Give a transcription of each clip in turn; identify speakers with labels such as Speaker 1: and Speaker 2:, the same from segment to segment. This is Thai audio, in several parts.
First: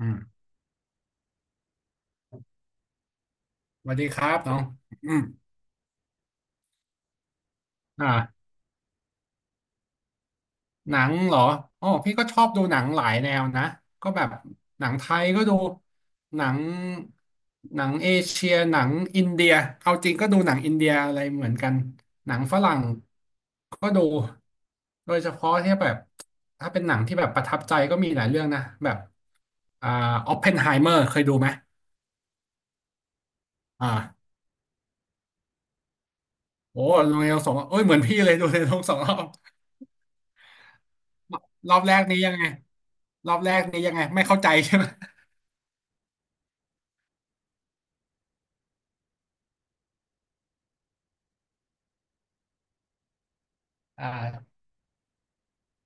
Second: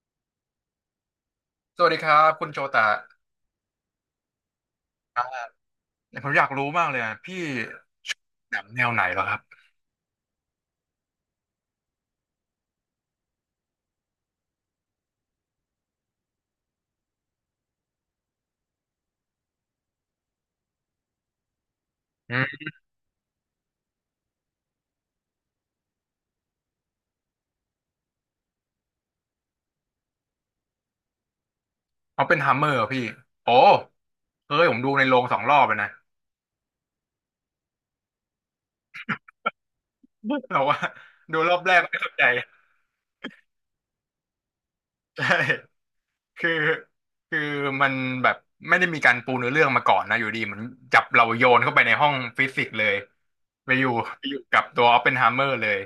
Speaker 1: อืม
Speaker 2: สวัสดีครับคุณโจตะ
Speaker 1: สวัสดีครับน้องอื
Speaker 2: ค
Speaker 1: ม
Speaker 2: รับผมอยากรู้มากเลยอะพี่
Speaker 1: อ่า
Speaker 2: หนังแนวไหนเหรอครับ
Speaker 1: หนังเหรออ๋อพี่ก็ชอบดูหนังหลายแนวนะก็แบบหนังไทยก็ดูหนังเอเชียหนังอินเดียเอาจริงก็ดูหนังอินเดียอะไรเหมือนกันห
Speaker 2: อื
Speaker 1: นังฝ
Speaker 2: ม
Speaker 1: รั่งก็ดูโดยเฉพาะที่แบบถ้าเป็นหนังที่แบบประทับใจก็มีหลายเรื่องนะแบบอ่าออปเพนไฮเมอร์เคยดูไหม
Speaker 2: เอาเป็นฮัมเมอร์พี่โอ้
Speaker 1: อ่า
Speaker 2: เฮ้ยผมดูในโรง2 รอบเลยนะ
Speaker 1: โอ้ดูในโรงสองรอบเอ้ยเหมือนพี่เลยดูในโรงสองรอบ
Speaker 2: แต่ว่าดูรอบแร
Speaker 1: รอ
Speaker 2: ก
Speaker 1: บแร
Speaker 2: ไม่
Speaker 1: ก
Speaker 2: สน
Speaker 1: นี้
Speaker 2: ใจ
Speaker 1: ยังไงรอบแรกนี้ยังไงไม่เข้าใจใช่ไหม
Speaker 2: ใช่คือคือมันแบบไม่ได้มีการปูเนื้อเรื่องมาก่อนนะอยู่ดีเหมือนจับเราโยนเข้าไปในห้องฟิสิกส์เลยไปอยู่
Speaker 1: อ่
Speaker 2: ไปอยู่
Speaker 1: า
Speaker 2: กับตัวออปเพนไฮเมอร์เลย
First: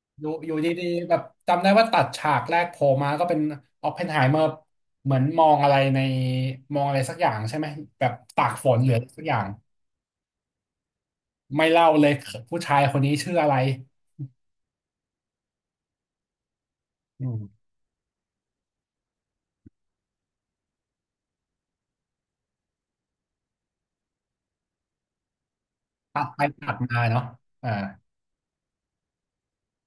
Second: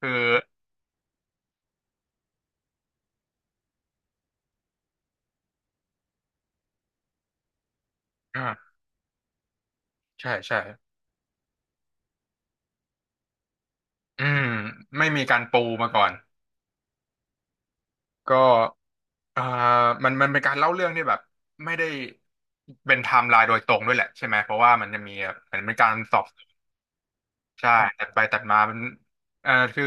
Speaker 2: คือ
Speaker 1: อยู่ดีๆแบบจำได้ว่าตัดฉากแรกโผล่มาก็เป็นออปเพนไฮเมอร์เหมือนมองอะไรในมองอะไรสักอย่างใช่ไหมแบบตากฝ
Speaker 2: อ่า
Speaker 1: นเหลือสักอย่าง
Speaker 2: ใช่ใช่
Speaker 1: ไม่เล่าเลยผู้ชายคนนี้ชื่ออะไร
Speaker 2: อืมไม่มีการปูมาก่อน
Speaker 1: อืม
Speaker 2: ก็อ่ามันเป็นการเล่าเรื่องที่แบบไม่ได้เป็นไทม์ไลน์โดยตรงด้วยแหละใช่ไหมเพราะว่ามันจะมีเหมือนเป็นการสอ
Speaker 1: ตั
Speaker 2: บ
Speaker 1: ดไปตัดมาเนาะ
Speaker 2: ใช่
Speaker 1: อ่า
Speaker 2: ตัดไปตัดมามันคือ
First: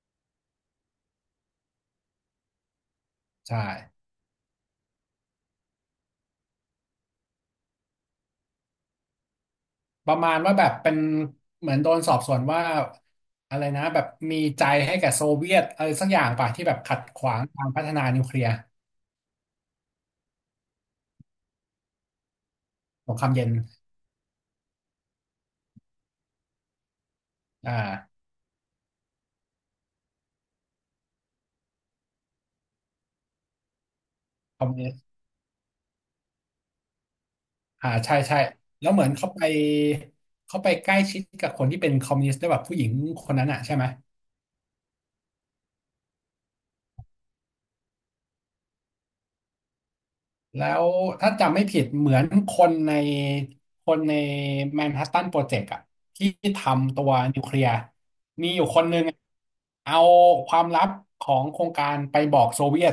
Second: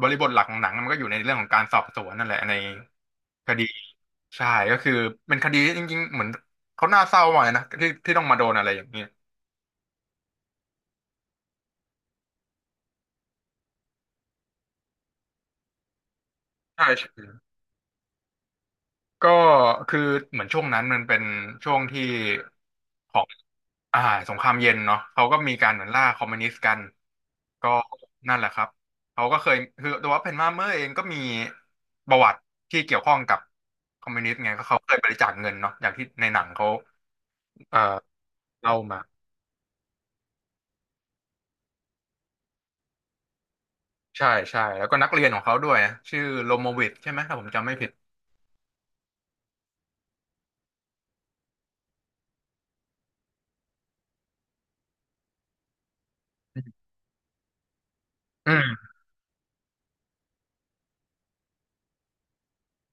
Speaker 2: บริบทหลักของหนังมันก็อยู่ในเรื่องของการสอบสวนนั่นแหละในค
Speaker 1: ใช่
Speaker 2: ดีใช่ก็คือเป็นคดีที่จริงๆเหมือนเขาน่าเศร้ามากเลยนะที่ต้องมาโดนอะไรอย่างนี้
Speaker 1: ประมาณว่าแบบเป็นเหมือนโดนสอบสวนว่าอะไรนะแบบมีใจให้แก่โซเวียตอะไรสักอย่างป่ะที่แบบ
Speaker 2: ใช่
Speaker 1: ขัด
Speaker 2: ใช่
Speaker 1: ขวางการพัฒนานิวเคลียร์
Speaker 2: ก็คือเหมือนช่วงนั้นมันเป็นช่วงที่
Speaker 1: ส
Speaker 2: ข
Speaker 1: ง
Speaker 2: อ
Speaker 1: ค
Speaker 2: ง
Speaker 1: รามเย็น
Speaker 2: อ่าสงครามเย็นเนาะเขาก็มีการเหมือนล่าคอมมิวนิสต์กัน ก็
Speaker 1: อ่า
Speaker 2: นั่นแหละครับเขาก็เคยคือตัวเพนมาเมอร์เองก็มีประวัติที่เกี่ยวข้องกับคอมมิวนิสต์ไง
Speaker 1: ค
Speaker 2: ก็
Speaker 1: อมมิ
Speaker 2: เขา
Speaker 1: วนิ
Speaker 2: เค
Speaker 1: ส
Speaker 2: ย
Speaker 1: ต์
Speaker 2: บริจาคเงินเนาะอย่างที่ในหนังเขาเอ่อ
Speaker 1: ใช่ใช่
Speaker 2: เล่า
Speaker 1: แล้ว
Speaker 2: มา
Speaker 1: เหมือนเขาไปเขาไปใกล้ชิดกับคนที่เป็นคอมมิวนิสต์ด้วยแบบผู้หญิงคนนั้นอ่ะใช่ไหม
Speaker 2: ใช่ใช่แล้วก็นักเรียนของเขาด้วยชื่อโลโมวิทใช่ไหมถ้าผมจำไม่ผิด
Speaker 1: แล้วถ้าจำไม่ผิดเหมือนคนในคนในแมนฮัตตันโปรเจกต์อ่ะที่ทำตัวนิวเคลียร์มี
Speaker 2: อื
Speaker 1: อยู่คน
Speaker 2: ม
Speaker 1: หนึ่งเอาความลับของโครงการไปบอกโซเวียต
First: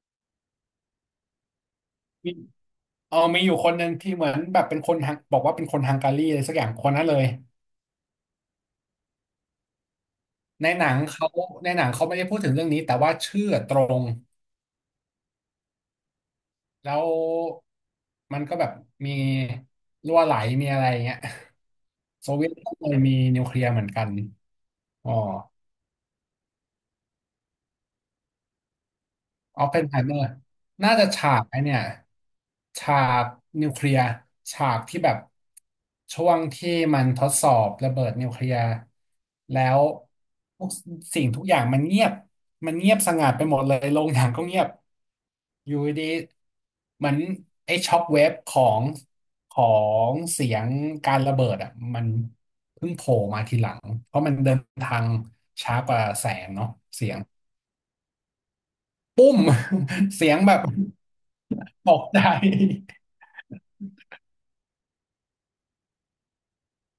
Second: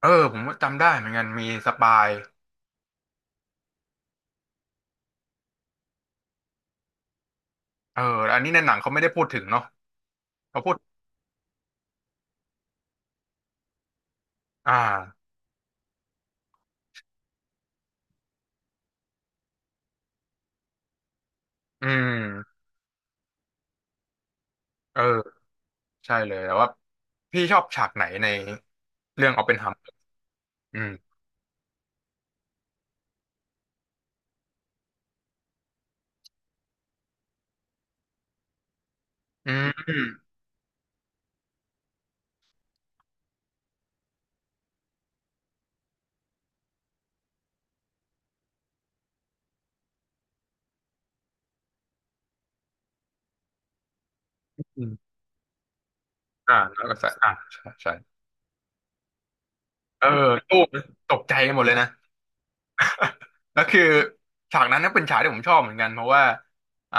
Speaker 2: เออผมจำได้เหมือนกันมีสปาย
Speaker 1: มีเออมีอยู่คนหนึ่งที่เหมือนแบบเป็นคนฮังบอกว่าเป็นคนฮังการีอะไรสักอย่างคนนั้นเลย
Speaker 2: เอออันนี้ในหนังเขาไม่ได้พูดถึงเนาะเขา
Speaker 1: ใน
Speaker 2: พูด
Speaker 1: หนังเขาในหนังเขาไม่ได้พูดถึงเรื่องนี้แต่ว่าชื่อตรง
Speaker 2: อ่า
Speaker 1: แล้วมันก็แบบมีรั่วไหลมีอะไรอย่างเงี้ย
Speaker 2: อื
Speaker 1: โซเวียต
Speaker 2: ม
Speaker 1: ก็เคยมีนิวเคลียร์เหมือนกันอ๋อ
Speaker 2: เออใช่เลยแต่ว่าพี่ชอบฉากไหนในเรื่องออปเพน
Speaker 1: ออ
Speaker 2: ไฮ
Speaker 1: ปเพ
Speaker 2: เม
Speaker 1: น
Speaker 2: อร์
Speaker 1: ไฮเมอร์
Speaker 2: อืม
Speaker 1: น่าจะฉากไอเนี่ยฉากนิวเคลียร์ฉากที่แบบช่วงที่มันทดสอบระเบิดนิวเคลียร์
Speaker 2: อ
Speaker 1: แล้ว
Speaker 2: ื
Speaker 1: ทุกสิ่งทุกอย่างมันเงียบมันเงียบสงัดไปหมดเลยโรงหนังก็เงียบอยู่ดีๆเหมือนไอ้ช็อคเวฟของขอเสียงการระเบิดอ่ะมันเพิ่งโผล่มาทีหลังเพราะมันเดินทาง
Speaker 2: ม
Speaker 1: ช้ากว่าแสง
Speaker 2: อ่า
Speaker 1: เนาะ
Speaker 2: แล้วก็
Speaker 1: เสี
Speaker 2: ใส่
Speaker 1: ยง
Speaker 2: อ่าใช่ใช่
Speaker 1: ปุ้ม
Speaker 2: เออ
Speaker 1: เสียงแบ
Speaker 2: ตู้
Speaker 1: บ
Speaker 2: ตกใจหมดเลยนะ
Speaker 1: ตกใจ
Speaker 2: แล้วคือฉากนั้นก็เป็นฉากที่ผมชอบเหมือนกันเพราะว่าอ่า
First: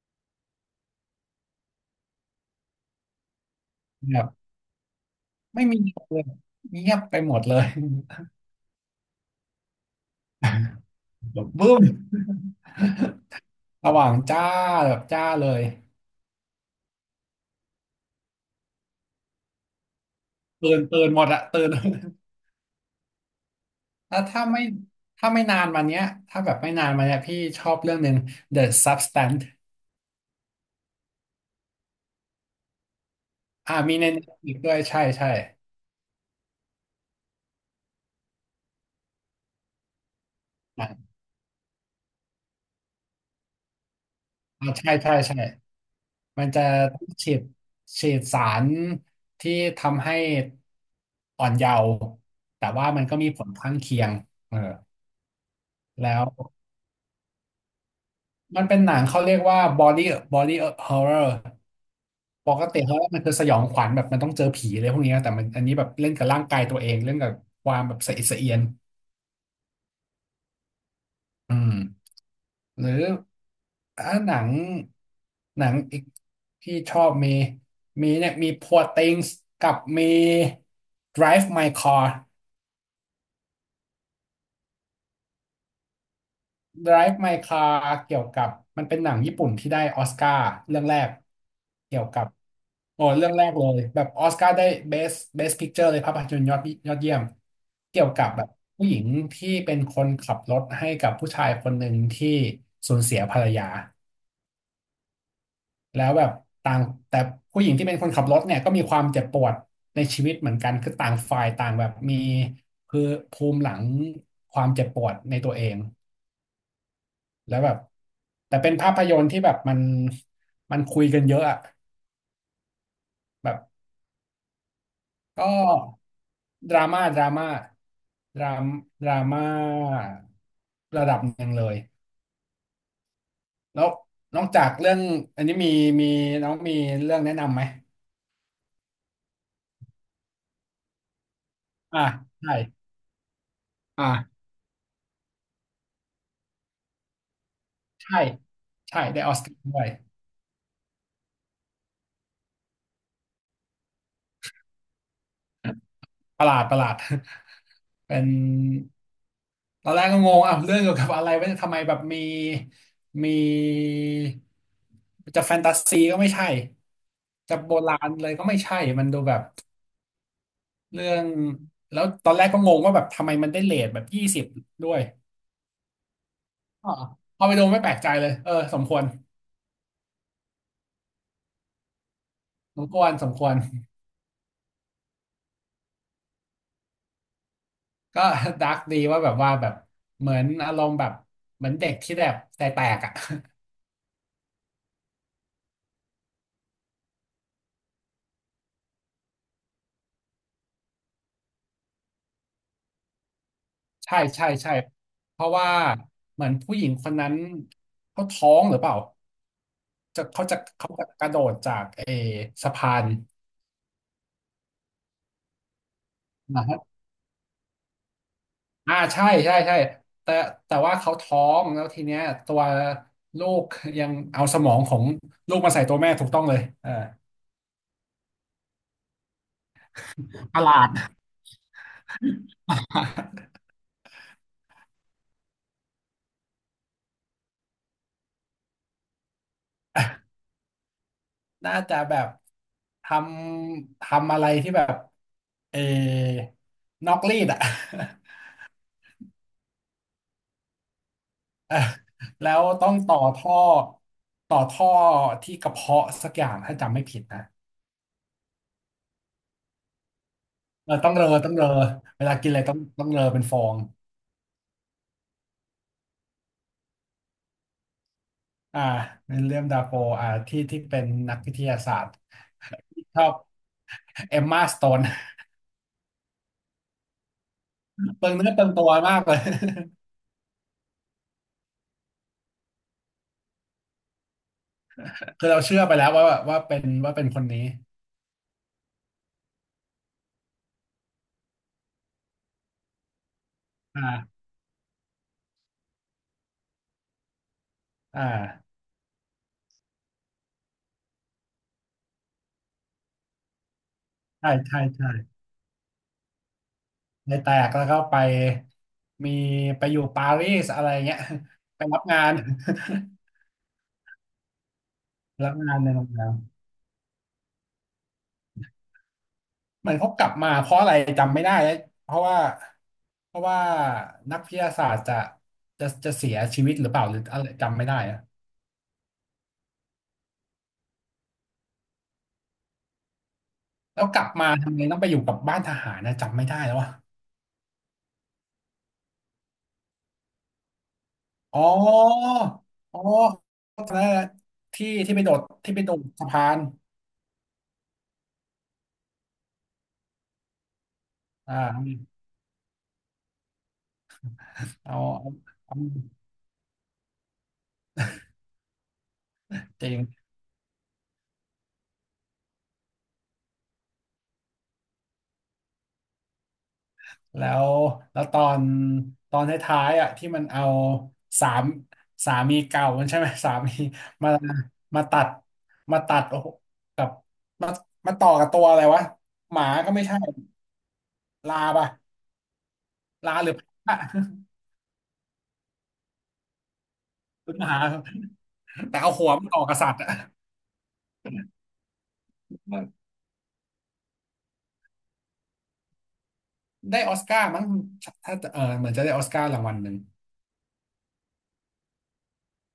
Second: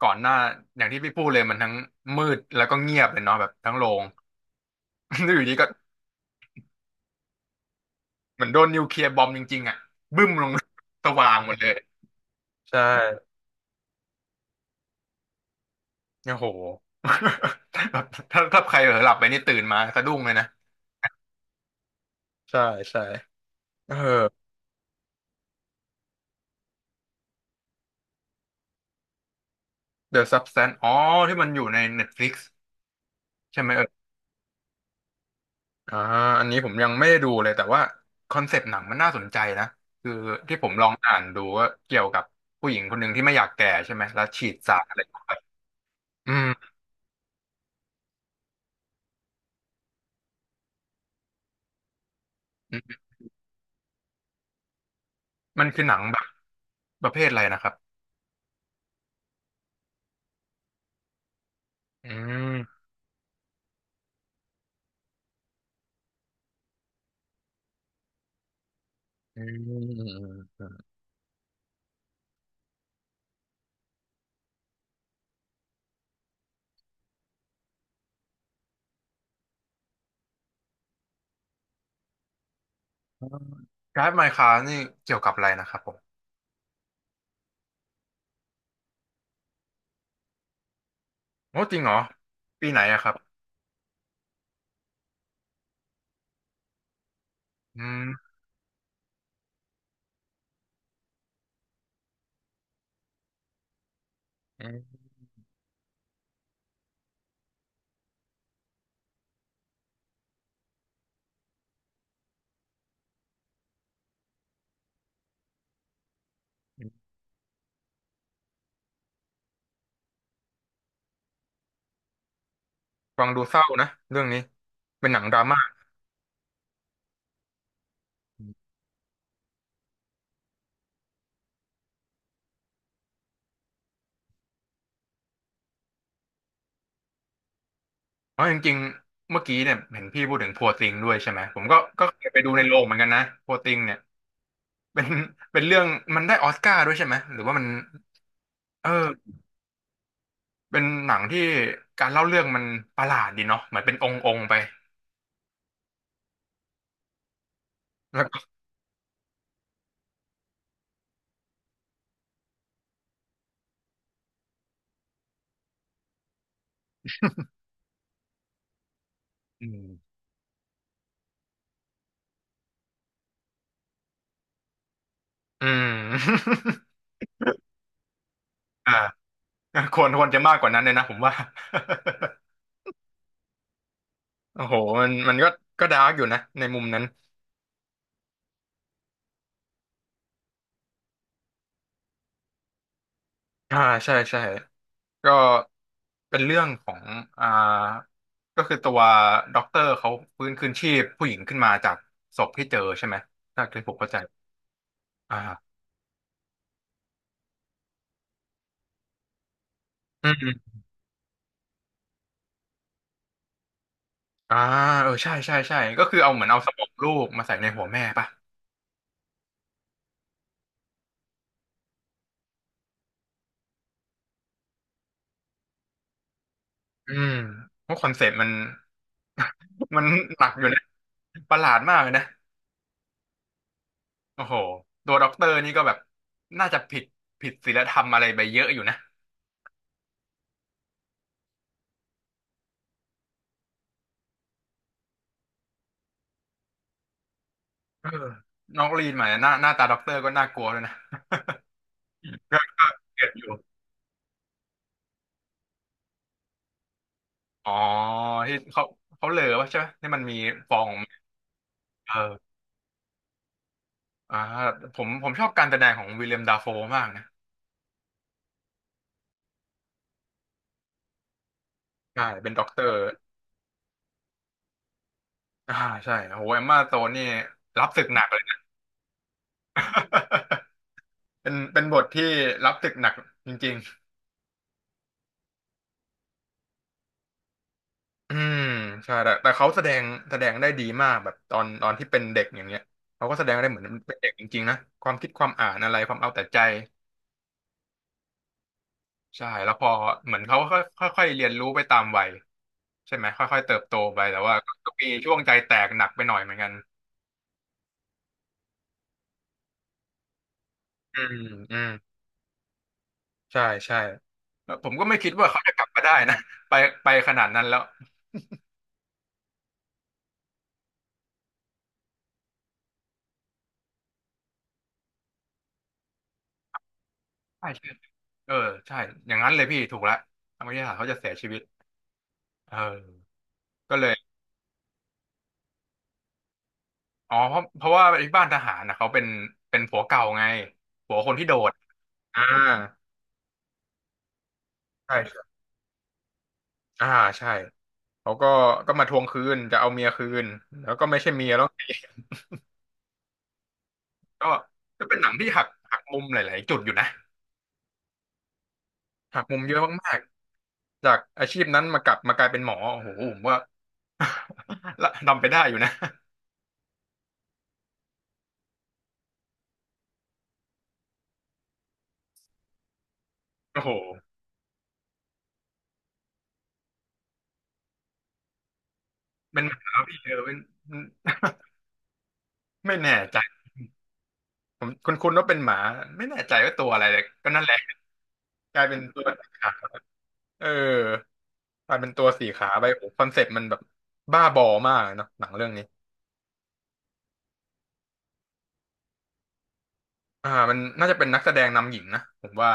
Speaker 2: ก่อนหน้าอย่างที่พี่พูดเลยมันทั้งมืดแล้วก็เงียบเลยเนาะแบบทั้งโรง
Speaker 1: แบบ
Speaker 2: แล้วอยู่ดี
Speaker 1: ไม่
Speaker 2: ก็
Speaker 1: มีเลยเงียบไปหมดเลย
Speaker 2: เหมือนโดนนิวเคลียร์บอมจริงๆอ่ะบึ้มลง สว่า ง
Speaker 1: แบ
Speaker 2: ห
Speaker 1: บ
Speaker 2: มดเล
Speaker 1: บึ้
Speaker 2: ย
Speaker 1: ม
Speaker 2: ใช่
Speaker 1: ระหว่างจ้าแบบจ้าเลย
Speaker 2: โอ้โห แบบถ้าใครเผลอหลับไปนี่ตื่นมาสะดุ้งเลยนะ
Speaker 1: ตื่นหมดอะตื่น
Speaker 2: ใช่ใช่เออ
Speaker 1: แล้วถ้าไม่ถ้าไม่นานมาเนี้ยถ้าแบบไม่นานมาเนี้ยพี่ชอบเรื่องหนึ่ง The Substance
Speaker 2: The Substance อ๋อที่มันอยู่ใน Netflix ใช่ไหม
Speaker 1: มีใน Netflix ด้วยใช่ใช่
Speaker 2: อ่าอันนี้ผมยังไม่ได้ดูเลยแต่ว่าคอนเซปต์หนังมันน่าสนใจนะคือที่ผมลองอ่า
Speaker 1: อ่า
Speaker 2: นดูว่าเกี่ยวกับผู้หญิงคนหนึ่งที่ไม่อยากแก่ใช่ไหมแล้วฉีดสาร
Speaker 1: ใช่
Speaker 2: อะไร
Speaker 1: ใช่
Speaker 2: เข้าไป
Speaker 1: ใช่
Speaker 2: อื
Speaker 1: มั
Speaker 2: ม
Speaker 1: นจะฉีดสารที่ทำให้อ่อนเยาว์แต่
Speaker 2: อื
Speaker 1: ว่า
Speaker 2: ม
Speaker 1: มันก็มีผลข้างเคียงเออ
Speaker 2: มันคือหนัง
Speaker 1: แล้
Speaker 2: แบบ
Speaker 1: ว
Speaker 2: ประเภทอะไรนะครับ
Speaker 1: มันเป็นหนังเขาเรียกว่า body body horror
Speaker 2: อื
Speaker 1: ปกติ
Speaker 2: ม
Speaker 1: เขามันคือสยองขวัญแบบมันต้องเจอผีอะไรพวกเนี้ยแต่มันอันนี้แบบเล่นกับร่างกายตัวเอง เล่นกับความแบบสะอิดสะเอียน
Speaker 2: อืมอืมอืมอืม
Speaker 1: อืมหรือหนังอีกที่ชอบมีมีเนี่ยมี Poor Things กับมี Drive My Car
Speaker 2: การ์ดไมค้านี่เกี่ยวกับอะไรนะครับผม
Speaker 1: Drive My Car เกี่ยวกับมันเป็นหนังญี่ปุ่นที่ได้ออสการ์เรื่องแรก
Speaker 2: โอ้จริงเหรอ
Speaker 1: เกี่ยวกับ
Speaker 2: ปีไหนอะ
Speaker 1: โอ้
Speaker 2: ครับ
Speaker 1: เรื่องแรกเลยแบบออสการ์ได้ Best Picture เลยภาพยนตร์ยอดเยี่ยม
Speaker 2: อื
Speaker 1: เกี่ย
Speaker 2: ม
Speaker 1: วกับแบบผู้หญิงที่เป็นคนขับรถให้กับผู้ชายคนหนึ่งที่สูญเสียภรรยา
Speaker 2: อืม
Speaker 1: แล้วแบบต่างแต่ผู้หญิงที่เป็นคนขับรถเนี่ยก็มีความเจ็บปวดในชีวิตเหมือนกันคือต่างฝ่ายต่างแบบมีคือภูมิหลังความเจ็บปวดในตัวเอง แล้วแบบแต่เป็นภาพยนตร์ที่แบบมันคุยกันเยอะอะ
Speaker 2: ฟังดูเศ
Speaker 1: แบบ
Speaker 2: ร้านะเรื่องนี้เป็นหนังดรา
Speaker 1: ก็
Speaker 2: ม่า
Speaker 1: ดราม่าดราม่าดรามดราม่าระดับหนึ่งเลยแล้วนอกจากเรื่องอันนี้มีมีน้องมีเรื่องแนะนำไหม
Speaker 2: เพราะจริงๆเมื่อกี้เนี่ยเห็นพี่พูดถึงพัวติงด้วยใช่ไหมผมก็
Speaker 1: อ่า
Speaker 2: ก็เคยไปดู
Speaker 1: ใช่
Speaker 2: ในโรงเหมือนกันนะพัวติงเนี่ย
Speaker 1: อ่า
Speaker 2: เป็นเป็นเรื่องมันได้ออสการ์ด้วยใช่ไหมหรือว่ามัน
Speaker 1: ใช่
Speaker 2: เอ
Speaker 1: ใช่
Speaker 2: อ
Speaker 1: ได้ออสการ์ด้วย
Speaker 2: เป็นหนังที่การเล่าเรื่องมันประหลาดดีเนาะเหมือนเป็นองค์องค์ไป
Speaker 1: ประหลาดประหลาด เป็
Speaker 2: แล้ว
Speaker 1: น
Speaker 2: ก็
Speaker 1: ตอนแรกก็งงอ่ะเรื่องเกี่ยวกับอะไรวะเนี่ยทำไมแบบมีมีจะแฟนตาซีก็ไม่ใช่จะโบราณเลยก็ไม่ใช่มันดูแบบ
Speaker 2: อืม
Speaker 1: เรื่องแล้วตอนแรกก็งงว่าแบบทำไมมันได้เรทแบบยี่สิบด้วย
Speaker 2: อืม
Speaker 1: อ๋อพอไปดูไม่แปลกใจเลยเออสมควร
Speaker 2: อ่าควรจะมากกว่านั้นเลยนะผมว่า
Speaker 1: สมควรสมควร
Speaker 2: โอ้โหมันก็ดาร์กอยู่นะในมุมนั้น
Speaker 1: ก็ ดาร์กดีว่าแบบว่าแบบเหมือนอารมณ์แบบเหมือนเด็กที่แบบแตกแตกอ่ะ
Speaker 2: อ่าใช่ใช่ ก็เป็นเรื่องของอ่าก็คือตัวด็อกเตอร์เขาฟื้นคืนชีพผู้หญิงขึ้นมาจากศพที่เจอใช่ไหมถ้าที่ผม เข้าใจ
Speaker 1: ใช่ใช่ใช่เพราะว่า
Speaker 2: อ่า
Speaker 1: เหมือนผู้หญิงคนนั้นเขาท้องหรือเปล่า จะ
Speaker 2: อื
Speaker 1: เขาจะ
Speaker 2: ม
Speaker 1: เขาจะกระโดดจากเออสะพาน
Speaker 2: อ่าเออใช่ใช่ใช่ก็คือเอาเหมือนเอา
Speaker 1: นะ
Speaker 2: ส
Speaker 1: ฮะ
Speaker 2: มองลูกมาใส่ในหัวแม่ป่ะ
Speaker 1: ใช่ใช่ใช่แต่ว่าเขาท้องแล้วทีเนี้ยตัวลูกยังเอาสมองของลูกมาใส่ตัวแม่ถูกต้องเลยเออ
Speaker 2: อืมเพราะคอนเซ็ปต์มัน มันหนัก
Speaker 1: ป
Speaker 2: อ
Speaker 1: ระ
Speaker 2: ยู่
Speaker 1: ห
Speaker 2: นะ
Speaker 1: ลาด
Speaker 2: ประหลาดมากเลยนะโอ้โหตัวด็อกเตอร์นี่ก็แบบน่าจะผิดศีลธรรมอะไรไปเยอะอยู่นะ
Speaker 1: น่าจะแบบทำอะไรที่แบบเออนอกรีดอะ
Speaker 2: เออน้องลีนมาเนี่ยหน้าตาด็อกเตอร์ก็น่ากลัวเลยนะ
Speaker 1: แล้
Speaker 2: ก็
Speaker 1: วต้องต่อ
Speaker 2: เกลียดอ
Speaker 1: ท่
Speaker 2: ยู่
Speaker 1: อต่อท่อที่กระเพาะสักอย่างถ้าจำไม่ผิดนะ
Speaker 2: อ๋อที่เขาเหลอวะใช่ไหมที่มันมีฟอ
Speaker 1: เอ
Speaker 2: ง
Speaker 1: อต้องเรอต้องเรอ
Speaker 2: เอ
Speaker 1: เวลากิน
Speaker 2: อ
Speaker 1: อะไรต้องเรอเป็นฟอง
Speaker 2: อ่าผมชอบการแสดงของวิลเลียมดาโฟมากนะ
Speaker 1: อ่าวิลเลียมดาโฟที่เป็นนักวิทยาศาสตร์
Speaker 2: ใช่เป็นด็อกเตอร์
Speaker 1: ชอบเอมมาสโตน
Speaker 2: อ่าใช่โหเอมม่าโตนนี่รับศึกห นั
Speaker 1: เป
Speaker 2: ก
Speaker 1: ลือง
Speaker 2: เลย
Speaker 1: เนื้อ
Speaker 2: นะ
Speaker 1: เปลืองตัวมากเลย
Speaker 2: เป็นบทที่รับศึกหนักจริง
Speaker 1: คือเราเชื่อไปแล้วว่าว่าเป็นว่าเป็นคนนี้
Speaker 2: ๆอืมใช่แต่เขาแสดงแสดงได้ดีมากแบบตอนที่เป็นเด็กอย่างเงี้ยเขาก็แสดงได้เหมือนเป็นเด็ก
Speaker 1: อ่า
Speaker 2: จริงๆนะความคิดความอ่านอะไรความเอาแต่ใจ
Speaker 1: อ่า
Speaker 2: ใช่แล้วพอเหมือนเขาก็ค่อยค่อยๆเรียนรู้ไปตามวัยใช่ไหมค่อยๆเติบโตไปแต่
Speaker 1: ใช่
Speaker 2: ว่า
Speaker 1: ใช่
Speaker 2: ก็มี
Speaker 1: ใช่
Speaker 2: ช่วงใจแตกหนักไปหน่อยเหมือนกัน
Speaker 1: ในแตกแล้วก็ไปมีไปอยู่ปารีสอะไรเงี้
Speaker 2: อื
Speaker 1: ย
Speaker 2: มอื
Speaker 1: ไป
Speaker 2: ม
Speaker 1: รับงาน
Speaker 2: ใช่ใช่แล้วผมก็ไม่คิด ว่า
Speaker 1: รับ
Speaker 2: เขาจะ
Speaker 1: งาน
Speaker 2: กลับ
Speaker 1: ในโร
Speaker 2: มา
Speaker 1: ง
Speaker 2: ได้
Speaker 1: แรม
Speaker 2: นะ ไปไปขนาดนั้นแล้ว
Speaker 1: เหมือนเขากลับมาเพราะอะไรจำไม่ได้แล้วเพราะว่าเพราะว่านักวิทยาศาสตร์จะจะเสียชีวิตหรือเปล่าหรืออะไร
Speaker 2: ใช่
Speaker 1: จำไม่
Speaker 2: ใช่
Speaker 1: ได้อะ
Speaker 2: เออใช่อย่างนั้นเลยพี่ถูกละทางวิทยาศาสตร์เขาจะเสียชีวิตเออก็
Speaker 1: แล้
Speaker 2: เล
Speaker 1: ว
Speaker 2: ย
Speaker 1: กลับมาทำไมต้องไปอยู่กับบ้านทหารนะจำไม่ได้แล้วว่ะ
Speaker 2: อ๋อเพราะว่าที่บ้านทหารนะเขาเป็นเป็นผัวเก่าไงผัวคนที่โด
Speaker 1: อ๋
Speaker 2: ด
Speaker 1: อ
Speaker 2: อ่า
Speaker 1: อ๋อเอ้า้วที่ที่
Speaker 2: ใช่
Speaker 1: ไปโดด
Speaker 2: ใช่
Speaker 1: ที่ไปโดดสะพาน
Speaker 2: อ่าใช่เขาก็มาทวงคืนจะเอาเมียคืนแล้วก็ไม่ใช่เมีย
Speaker 1: อ่
Speaker 2: แล้ว
Speaker 1: า
Speaker 2: ก็
Speaker 1: เอาเอา
Speaker 2: ก็เป็นหนังที่
Speaker 1: เอา
Speaker 2: หักมุมหลายๆจุดอยู่นะหักมุมเยอะ
Speaker 1: จริง
Speaker 2: มากๆจากอาชีพนั้นมากลับมากลายเป็นหมอโอ้โหผมว่า ละทำไปได้อยู่นะ
Speaker 1: แล้วแล้วตอนตอนท้ายๆอ่ะที่มันเอาสามสามีเก่ามันใช่ไหม สามี
Speaker 2: โอ้โห
Speaker 1: มาตัดมาตัดโอ้โหกับมาต่อกับตัวอะไรวะห
Speaker 2: เป็น
Speaker 1: มา
Speaker 2: ห
Speaker 1: ก็
Speaker 2: มา
Speaker 1: ไม่ใช่
Speaker 2: พี่เออเป็น
Speaker 1: ลาป่ะ
Speaker 2: ไม่แน่
Speaker 1: ลา
Speaker 2: ใจ
Speaker 1: หรือพระ
Speaker 2: ผมคุณว่าเป็นหมาไม่แน่ใจว่าตัวอะไรเลย
Speaker 1: ห
Speaker 2: ก็
Speaker 1: รือ
Speaker 2: นั่
Speaker 1: ห
Speaker 2: นแห
Speaker 1: มา
Speaker 2: ละกลายเป็
Speaker 1: แต่
Speaker 2: น
Speaker 1: เอา
Speaker 2: ตั
Speaker 1: หั
Speaker 2: ว
Speaker 1: วมั
Speaker 2: สี
Speaker 1: นต่อ
Speaker 2: ขาว
Speaker 1: กับสัตว์อ่ะ
Speaker 2: เออกลายเป็นตัวสีขาไปโอ้คอนเซ็ปต์มันแบบบ้าบอมากเลยเนาะหนังเรื่องนี้
Speaker 1: ได้ออสการ์มั้งถ้าเออเหมือนจะได้ออสการ์รางวัลหนึ่ง
Speaker 2: อ่ามันน่าจะเป็นนักแสดงนำหญิงนะผมว่า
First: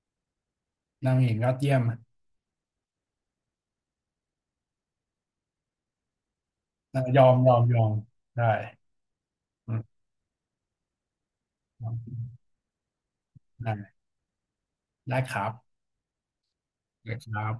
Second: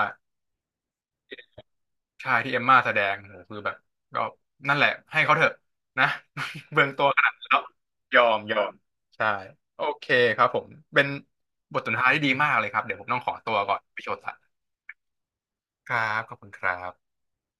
Speaker 1: นางเอกยอดเยี่ยม
Speaker 2: ใช่ที่เอมม่าแสดงโหคือแบบก็นั่นแหละให้เขาเถอะนะ เบืองตัวข
Speaker 1: ยอ
Speaker 2: นาด
Speaker 1: ม
Speaker 2: นั้น
Speaker 1: ย
Speaker 2: แล้
Speaker 1: อ
Speaker 2: ว
Speaker 1: มยอม
Speaker 2: ยอม
Speaker 1: ได้
Speaker 2: ยอมใช่
Speaker 1: อื
Speaker 2: โอ
Speaker 1: ม
Speaker 2: เคครับผมเป็นบทสนทนาที่ดีมากเลยครับเดี๋ยวผมต้องขอตัว
Speaker 1: ได้
Speaker 2: ก่อนไปโชว์สัตว์
Speaker 1: ได้ครับ
Speaker 2: ครับขอบคุณครับ
Speaker 1: ได้ครับ